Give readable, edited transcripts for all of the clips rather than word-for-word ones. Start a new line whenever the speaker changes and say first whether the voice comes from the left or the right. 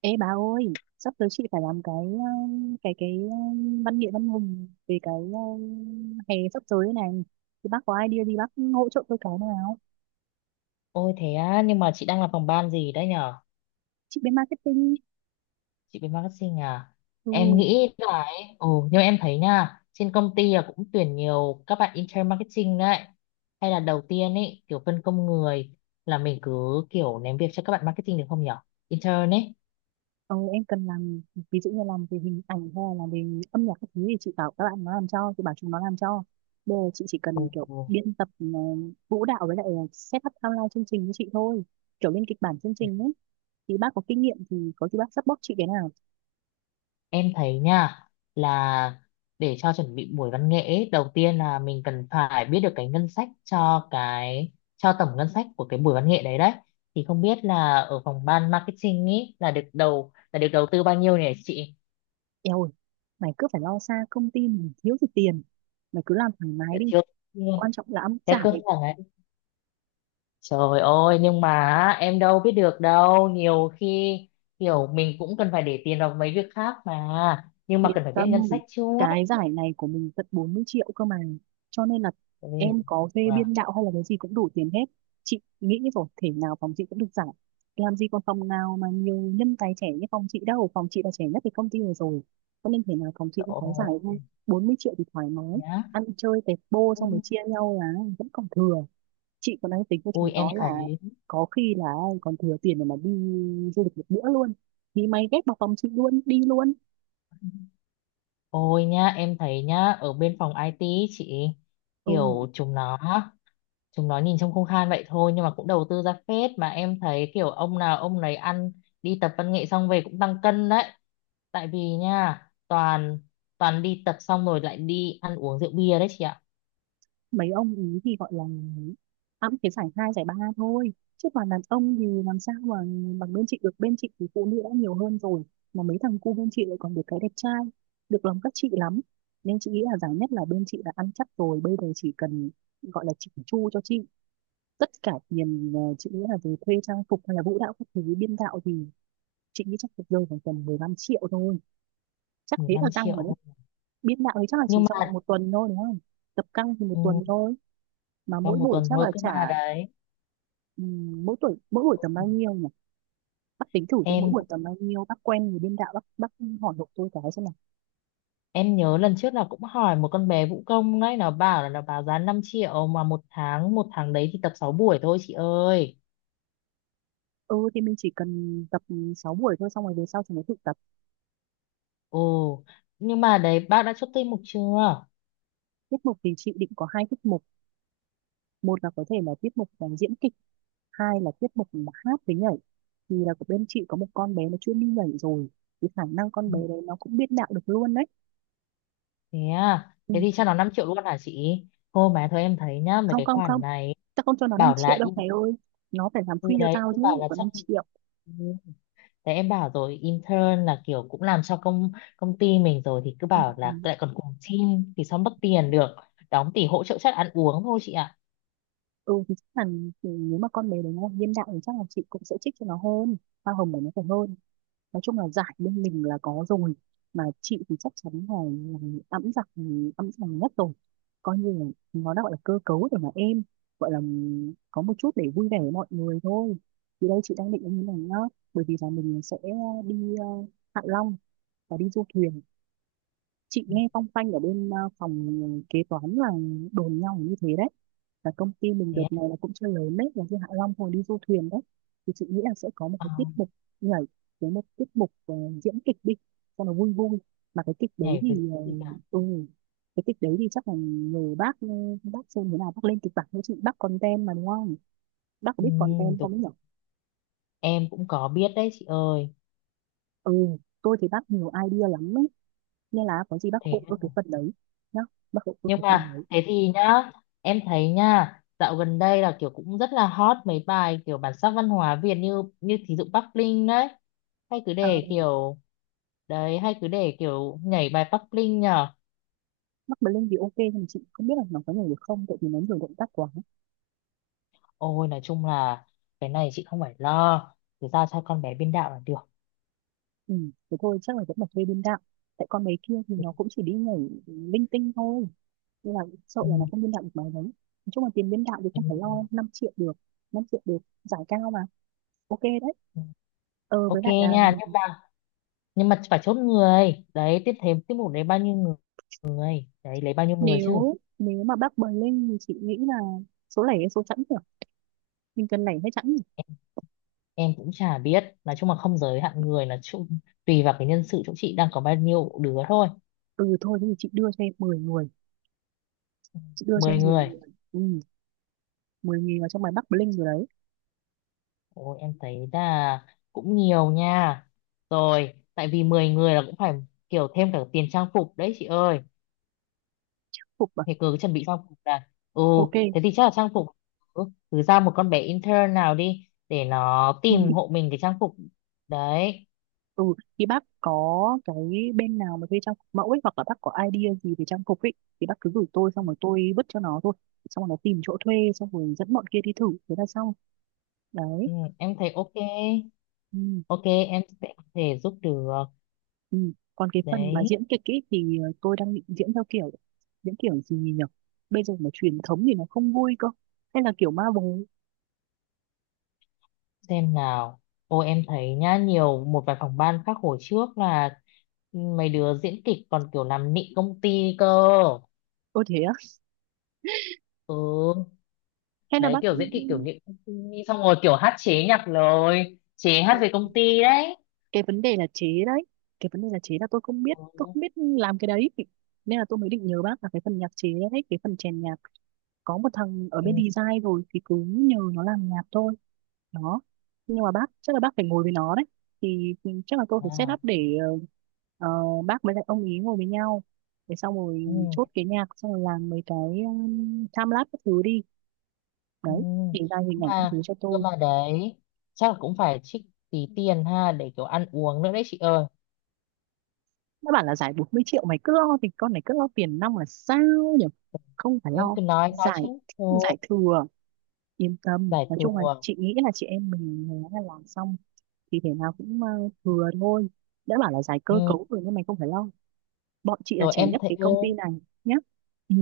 right: Ê bà ơi, sắp tới chị phải làm cái văn nghệ văn hùng về cái hè sắp tới này. Thì bác có idea gì bác hỗ trợ tôi cái nào?
left: Ôi thế á, nhưng mà chị đang làm phòng ban gì đấy nhở?
right: Chị bên marketing.
left: Chị bên marketing à? Em
right: Ừ.
left: nghĩ là ấy, ồ, nhưng mà em thấy nha, trên công ty là cũng tuyển nhiều các bạn intern marketing đấy. Hay là đầu tiên ấy, kiểu phân công người là mình cứ kiểu ném việc cho các bạn marketing được không nhở? Intern ấy.
right: Ờ, em cần làm ví dụ như làm về hình ảnh hay là làm về âm nhạc các thứ thì chị bảo các bạn nó làm cho, chị bảo chúng nó làm cho. Bây giờ chị chỉ
left: Ồ,
right: cần kiểu biên tập vũ đạo với lại set up outline chương trình với chị thôi. Kiểu lên kịch bản chương trình ấy. Thì bác có kinh nghiệm thì có gì bác support chị cái nào?
left: em thấy nha, là để cho chuẩn bị buổi văn nghệ ấy, đầu tiên là mình cần phải biết được cái ngân sách cho cái cho tổng ngân sách của cái buổi văn nghệ đấy đấy, thì không biết là ở phòng ban marketing ấy là được đầu tư bao nhiêu nhỉ chị?
right: Eo ơi, mày cứ phải lo xa, công ty mình thiếu gì tiền. Mày cứ làm thoải mái
left: Đã
right: đi.
left: thiếu luôn.
right: Quan trọng là ăn
left: Thế cơ
right: giải.
left: sở ấy, trời ơi, nhưng mà á, em đâu biết được đâu, nhiều khi kiểu mình cũng cần phải để tiền vào mấy việc khác mà, nhưng mà
right: Yên
left: cần phải biết
right: tâm,
left: ngân sách trước.
right: cái giải này của mình tận 40 triệu cơ mà. Cho nên là
left: Ôi,
right: em có thuê
left: wow.
right: biên đạo hay là cái gì cũng đủ tiền hết. Chị nghĩ rồi, thể nào phòng chị cũng được giải. Làm gì còn phòng nào mà nhiều nhân tài trẻ như phòng chị đâu. Phòng chị là trẻ nhất cái công ty này rồi. Cho nên thể nào phòng chị
left: Trời
right: cũng có giải thôi.
left: ơi,
right: 40 triệu thì thoải mái.
left: nhá.
right: Ăn chơi tẹt bô xong rồi chia nhau là vẫn còn thừa. Chị còn đang tính cho
left: Ôi
right: chúng
left: em
right: nó là
left: thấy,
right: có khi là còn thừa tiền để mà đi du lịch một bữa luôn, thì mày ghép vào phòng chị luôn đi luôn.
left: ôi nhá, em thấy nhá, ở bên phòng IT ý chị,
right: Ừ,
left: kiểu chúng nó, chúng nó nhìn trông không khan vậy thôi, nhưng mà cũng đầu tư ra phết mà, em thấy kiểu ông nào ông nấy ăn, đi tập văn nghệ xong về cũng tăng cân đấy. Tại vì nha, toàn toàn đi tập xong rồi lại đi ăn uống rượu bia đấy chị ạ.
right: mấy ông ý thì gọi là ăn cái giải hai giải ba thôi, chứ còn đàn ông thì làm sao mà bằng bên chị được. Bên chị thì phụ nữ đã nhiều hơn rồi, mà mấy thằng cu bên chị lại còn được cái đẹp trai, được lòng các chị lắm. Nên chị nghĩ là giải nhất là bên chị đã ăn chắc rồi. Bây giờ chỉ cần gọi là chỉnh chu cho chị. Tất cả tiền chị nghĩ là về thuê trang phục hay là vũ đạo các thứ biên đạo thì chị nghĩ chắc được rơi vào tầm 15 triệu thôi. Chắc thế là
left: 15
right: căng rồi
left: triệu
right: đấy.
left: thôi.
right: Biên đạo thì chắc là chỉ
left: Nhưng
right: trong
left: mà
right: vòng một tuần thôi đúng không? Tập căng thì một
left: ừ,
right: tuần thôi, mà
left: trong
right: mỗi
left: một
right: buổi
left: tuần
right: chắc
left: thôi
right: là
left: cơ
right: trả
left: mà đấy.
right: mỗi tuổi mỗi buổi tầm bao nhiêu nhỉ? Bác tính thử xem mỗi
left: Em
right: buổi tầm bao nhiêu. Bác quen người biên đạo, bác hỏi hộ tôi cái xem nào.
left: Em nhớ lần trước là cũng hỏi một con bé vũ công đấy, nó bảo là nó báo giá 5 triệu, mà một tháng đấy thì tập 6 buổi thôi chị ơi.
right: Ừ thì mình chỉ cần tập 6 buổi thôi, xong rồi về sau thì mới tự tập.
left: Ồ, nhưng mà đấy bác đã chốt tinh mục chưa?
right: Tiết mục thì chị định có hai tiết mục. Một là có thể là tiết mục là diễn kịch, hai là tiết mục là hát với nhảy. Thì là của bên chị có một con bé nó chuyên đi nhảy rồi, thì khả năng con
left: Ừ,
right: bé đấy nó cũng biên đạo được luôn đấy.
left: thế à,
right: Ừ.
left: thế thì cho nó 5 triệu luôn hả chị? Thôi mà thôi, em thấy nhá, mấy
right: Không
left: cái
right: không không,
left: khoản này
right: tao không cho nó 5
left: bảo
right: triệu
left: là
right: đâu mày
left: in,
right: ơi. Nó phải làm
left: từ
right: free cho
left: đấy
right: tao
left: tôi
right: chứ
left: bảo
right: lại
left: là
right: còn
left: chắc
right: 5 triệu.
left: ừ, đấy em bảo rồi, intern là kiểu cũng làm cho công công ty mình rồi, thì cứ
right: Ừ,
left: bảo
right: ừ.
left: là lại còn cùng team thì sao mất tiền được. Đóng tỷ hỗ trợ chắc ăn uống thôi chị ạ.
right: Ừ, thì chắc là thì nếu mà con bé đấy nó hiện đại thì chắc là chị cũng sẽ trích cho nó hơn, hoa hồng của nó phải hơn. Nói chung là giải bên mình là có rồi, mà chị thì chắc chắn là ẵm giặc ẵm giằng nhất rồi. Coi như là nó đã gọi là cơ cấu để mà em gọi là có một chút để vui vẻ với mọi người thôi. Thì đây chị đang định như này nhá, bởi vì là mình sẽ đi Hạ Long và đi du thuyền. Chị
left: Ừ,
right: nghe phong phanh ở bên phòng kế toán là đồn nhau như thế đấy, và công ty mình
left: thế
right: đợt này
left: à?
right: là cũng chưa lớn đấy là như Hạ Long hồi đi du thuyền đấy. Thì chị nghĩ là sẽ có một
left: Ờ.
right: cái tiết mục nhảy với một tiết mục diễn kịch đi cho nó vui vui. Mà cái kịch đấy
left: Nhảy với
right: thì ờ,
left: gì cả,
right: ừ, cái kịch đấy thì chắc là người bác bác xem thế nào bác lên kịch bản với chị, bác content mà đúng không? Bác có
left: ừ,
right: biết content không
left: đúng,
right: ấy nhỉ?
left: em cũng có biết đấy chị ơi.
right: Ừ, tôi thì bác nhiều idea lắm ấy, nên là có gì bác
left: Thế
right: hộ tôi cái phần đấy nhá. Bác hộ tôi
left: nhưng
right: cái phần
left: mà
right: đấy.
left: thế thì nhá, em thấy nha, dạo gần đây là kiểu cũng rất là hot mấy bài kiểu bản sắc văn hóa Việt, như như thí dụ Bắc Linh đấy, hay cứ
right: À,
left: để kiểu, đấy, hay cứ để kiểu nhảy bài Bắc Linh nhờ.
right: Mắc Blink thì ok nhưng mà chị không biết là nó có nhảy được không, tại vì nó nhiều động tác quá.
left: Ôi nói chung là cái này chị không phải lo, cứ giao cho con bé biên đạo là được.
right: Ừ, thế thôi chắc là vẫn là thuê biên đạo. Tại con mấy kia thì
left: Ừ,
right: nó cũng chỉ đi nhảy linh tinh thôi, nên là sợ
left: ừ,
right: là nó không biên đạo được mấy đấy. Nói chung là tiền biên đạo thì không phải lo,
left: ừ.
right: 5 triệu được, 5 triệu được, giải cao mà. Ok đấy.
left: Ừ.
right: Ờ
left: Ok
right: với lại là
left: nha, nhưng mà, nhưng mà phải chốt người đấy, tiếp thêm tiết mục đấy bao nhiêu người, người đấy lấy bao nhiêu người chứ.
right: nếu nếu mà bác Blink thì chị nghĩ là số lẻ hay số chẵn nhỉ? Mình cần lẻ hay chẵn nhỉ?
left: Em cũng chả biết, nói chung là không giới hạn người là chung, tùy vào cái nhân sự chỗ chị đang có bao nhiêu đứa thôi.
right: Ừ thôi thế thì chị đưa cho em 10 người. Chị đưa cho em
left: Mười
right: 10
left: người.
right: người. Ừ. 10 người vào trong bài Bắc Bling rồi đấy.
left: Ôi em thấy là cũng nhiều nha, rồi tại vì 10 người là cũng phải kiểu thêm cả tiền trang phục đấy chị ơi.
right: Phục à?
left: Thì cứ chuẩn bị trang phục là ừ,
right: Ok.
left: thế thì chắc là trang phục, ừ, cứ ra một con bé intern nào đi để nó
right: Ừ,
left: tìm hộ mình cái trang phục đấy.
right: ừ thì bác có cái bên nào mà thuê trang phục mẫu ấy, hoặc là bác có idea gì về trang phục ấy thì bác cứ gửi tôi, xong rồi tôi vứt cho nó thôi, xong rồi nó tìm chỗ thuê xong rồi dẫn bọn kia đi thử thế là xong. Đấy.
left: Ừ, em thấy ok.
right: Ừ.
left: Ok, em sẽ có thể giúp được.
right: Ừ. Còn cái phần mà
left: Đấy,
right: diễn kịch ấy thì tôi đang định diễn theo kiểu diễn kiểu gì nhỉ? Bây giờ mà truyền thống thì nó không vui cơ, hay là kiểu ma bồ.
left: xem nào, ô em thấy nhá, nhiều một vài phòng ban khác hồi trước là mấy đứa diễn kịch còn kiểu làm nịnh công ty cơ.
right: Ôi thế á,
left: Ừ,
right: hay là
left: đấy
right: bác
left: kiểu diễn kịch kiểu nịnh công ty, xong rồi kiểu hát chế nhạc, lời chế
right: ừ,
left: hát về công ty đấy.
right: cái vấn đề là chế đấy. Cái vấn đề là chế là tôi không biết Tôi
left: Ừ.
right: không biết làm cái đấy. Nên là tôi mới định nhờ bác là cái phần nhạc chế đấy, cái phần chèn nhạc. Có một thằng ở
left: Ừ.
right: bên design rồi thì cứ nhờ nó làm nhạc thôi. Đó. Nhưng mà bác chắc là bác phải ngồi với nó đấy. Thì chắc là tôi phải set
left: À,
right: up để ờ, bác với lại ông ý ngồi với nhau, để xong rồi
left: ừ.
right: chốt cái nhạc xong rồi làm mấy cái time lapse các thứ đi.
left: Ừ.
right: Đấy thì ra
left: Cơ
right: hình ảnh các
left: mà
right: thứ cho
left: Cơ
right: tôi.
left: mà đấy chắc là cũng phải trích tí tiền ha, để kiểu ăn uống nữa đấy chị ơi.
right: Nó bảo là giải 40 triệu, mày cứ lo thì, con này cứ lo tiền nong là sao nhỉ? Không phải
left: Em
right: lo,
left: cứ nói
right: giải,
left: chứ, thua,
right: giải thừa. Yên tâm,
left: giải
right: nói chung là
left: thua.
right: chị nghĩ là chị em mình nó là làm xong thì thể nào cũng thừa thôi. Đã bảo là giải cơ
left: Ừ.
right: cấu rồi, nhưng mày không phải lo. Bọn chị là
left: Rồi
right: trẻ
left: em
right: nhất
left: thấy
right: cái
left: ừ,
right: công ty này nhá. Ừ.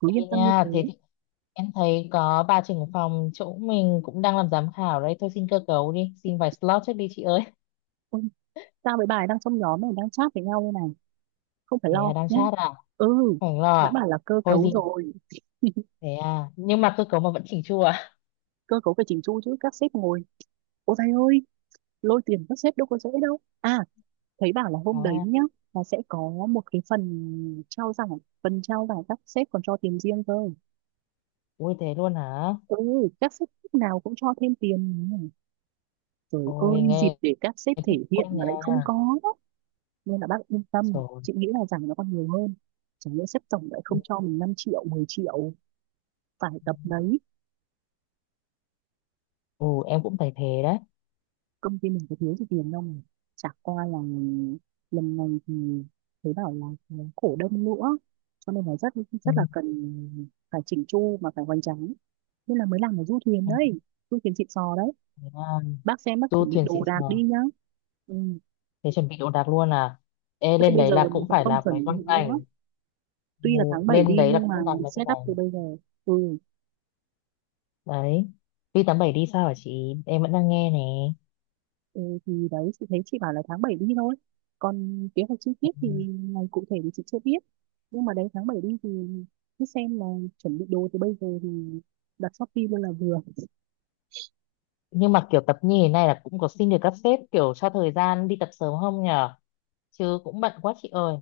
right: Cứ
left: ê
right: yên tâm như
left: nha
right: thế.
left: thế thì, em thấy có bà trưởng phòng chỗ mình cũng đang làm giám khảo đấy thôi, xin cơ cấu đi, xin vài slot trước đi chị ơi.
right: Ôi, tao với bà ấy đang trong nhóm này đang chat với nhau đây này. Không phải
left: Thế à,
right: lo
left: đang
right: nhá.
left: chat à?
right: Ừ,
left: Khoảng lo
right: đã
left: à?
right: bảo là cơ
left: Thôi
right: cấu
left: gì,
right: rồi.
left: thế à, nhưng mà cơ cấu mà vẫn chỉnh chu à?
right: Cơ cấu phải chỉnh chu chứ, các sếp ngồi. Ôi thầy ơi, lôi tiền các sếp đâu có dễ đâu à. Thấy bảo là hôm đấy nhá,
left: À,
right: là sẽ có một cái phần trao giải. Phần trao giải các sếp còn cho tiền riêng cơ.
left: ui thế luôn hả?
right: Ừ, các sếp lúc nào cũng cho thêm tiền. Trời
left: Ôi
right: ơi, dịp
left: nghe,
right: để các sếp
left: em
right: thể
left: thích quá
right: hiện mà
left: nha.
right: lại không có. Nên là bác yên tâm,
left: Trời,
right: chị nghĩ là rằng nó còn nhiều hơn. Chẳng lẽ sếp tổng lại không
left: ừ.
right: cho mình 5 triệu, 10 triệu, phải tập đấy.
left: Ừ em cũng thấy thế đấy.
right: Công ty mình có thiếu gì tiền đâu mà. Chả qua là lần này thì thấy bảo là cổ đông nữa. Cho nên là rất rất là
left: Ừ.
right: cần phải chỉnh chu, mà phải hoành tráng. Nên là mới làm ở du thuyền
left: Em
right: đấy, du thuyền xịn sò đấy.
left: thấy, à,
right: Bác xem bác
left: du
right: chuẩn bị
left: thuyền
right: đồ
left: xịn
right: đạc
left: sò,
right: đi nhá. Ừ.
left: thế chuẩn bị đồ đạc luôn à? Ê
right: Thế thì
left: lên
right: bây
left: đấy
right: giờ
left: là
right: mình
left: cũng
right: còn
left: phải
right: không
left: làm mấy
right: chuẩn
left: con
right: bị nữa,
left: ảnh, ừ,
right: tuy là tháng 7
left: lên
right: đi
left: đấy là
right: nhưng mà
left: cũng làm mấy cái
right: set up
left: này
right: từ bây giờ. Ừ,
left: đấy. Vi 87 đi sao hả chị, em vẫn đang nghe nè.
right: ừ thì đấy chị thấy chị bảo là tháng 7 đi thôi, còn kế hoạch chi
left: Ừ.
right: tiết thì ngày cụ thể thì chị chưa biết. Nhưng mà đấy tháng 7 đi thì cứ xem là chuẩn bị đồ từ bây giờ thì đặt Shopee luôn là vừa.
left: Nhưng mà kiểu tập như thế này là cũng có xin được các sếp kiểu cho thời gian đi tập sớm không nhở? Chứ cũng bận quá chị ơi.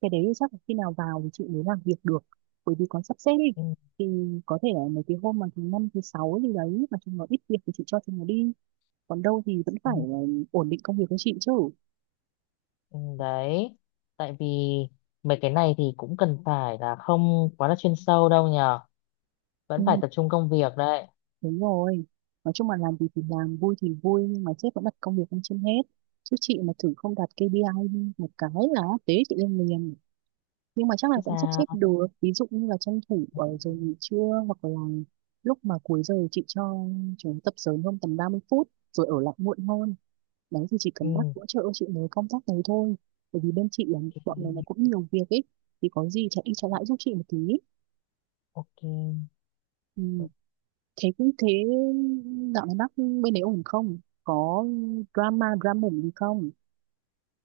right: Cái đấy chắc là khi nào vào thì chị mới làm việc được, bởi vì còn sắp xếp đi.
left: Ừ,
right: Thì có thể là mấy cái hôm mà thứ 5 thứ 6 gì đấy mà chúng nó ít việc thì chị cho chúng nó đi, còn đâu thì vẫn
left: ừ,
right: phải ổn định công việc của chị chứ.
left: ừ, đấy, tại vì mấy cái này thì cũng cần phải là không quá là chuyên sâu đâu nhở, vẫn
right: Ừ.
left: phải tập trung công việc đấy
right: Đúng rồi. Nói chung là làm gì thì làm, vui thì vui, nhưng mà sếp vẫn đặt công việc lên trên hết. Chứ chị mà thử không đạt KPI một cái là tế chị lên liền. Nhưng mà chắc là
left: chứ
right: vẫn sắp xếp
left: sao.
right: được. Ví dụ như là tranh thủ
left: Ừ,
right: ở giờ nghỉ trưa, hoặc là lúc mà cuối giờ chị cho chúng tập sớm hơn tầm 30 phút rồi ở lại muộn hơn. Đấy thì chỉ cần bác
left: ừ,
right: hỗ trợ chị mới công tác đấy thôi. Bởi vì bên chị là bọn này nó
left: ok.
right: cũng nhiều việc ấy. Thì có gì chạy đi chạy lại giúp chị một tí. Ừ.
left: Ok.
right: Thế cũng thế, dạo này bác bên đấy ổn không? Có drama drama mủng gì không?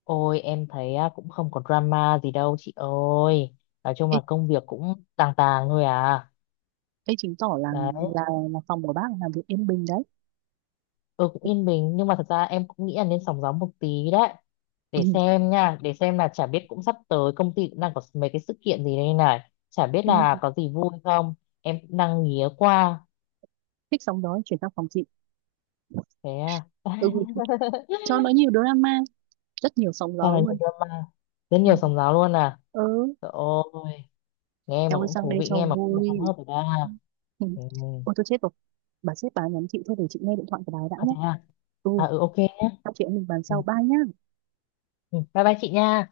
left: Ôi em thấy á, cũng không có drama gì đâu chị ơi. Nói chung
right: Ê,
left: là công việc cũng tàng tàng thôi à.
right: ê chứng tỏ là
left: Đấy,
right: là là phòng của bác làm việc yên bình đấy.
left: ừ cũng yên bình, nhưng mà thật ra em cũng nghĩ là nên sóng gió một tí đấy.
right: Ừ.
left: Để xem nha, để xem là chả biết, cũng sắp tới công ty cũng đang có mấy cái sự kiện gì đây này. Chả biết là có gì vui không. Em cũng đang nghía qua.
right: Thích sóng gió chuyển sang phòng chị.
left: Thế à.
right: Ừ, cho nó nhiều drama, rất nhiều sóng
left: Sao
right: gió
left: là nhiều
right: luôn.
left: drama. Rất
right: Ừ,
left: nhiều sóng gió luôn à.
right: ừ
left: Trời ơi, nghe mà
right: em ơi
left: cũng
right: sang
left: thú
right: đây
left: vị,
right: cho
left: nghe mà cũng không
right: vui.
left: hớp được ra.
right: Ừ.
left: Ừ.
right: Ôi tôi chết rồi. Bà sếp bà nhắn chị thôi, để chị nghe điện thoại của bà ấy đã
left: À,
right: nhé.
left: thế à?
right: Ừ,
left: À ừ ok nhé.
right: sau chị em mình bàn
left: Ừ,
right: sau ba nhá.
left: ừ, bye bye chị nha.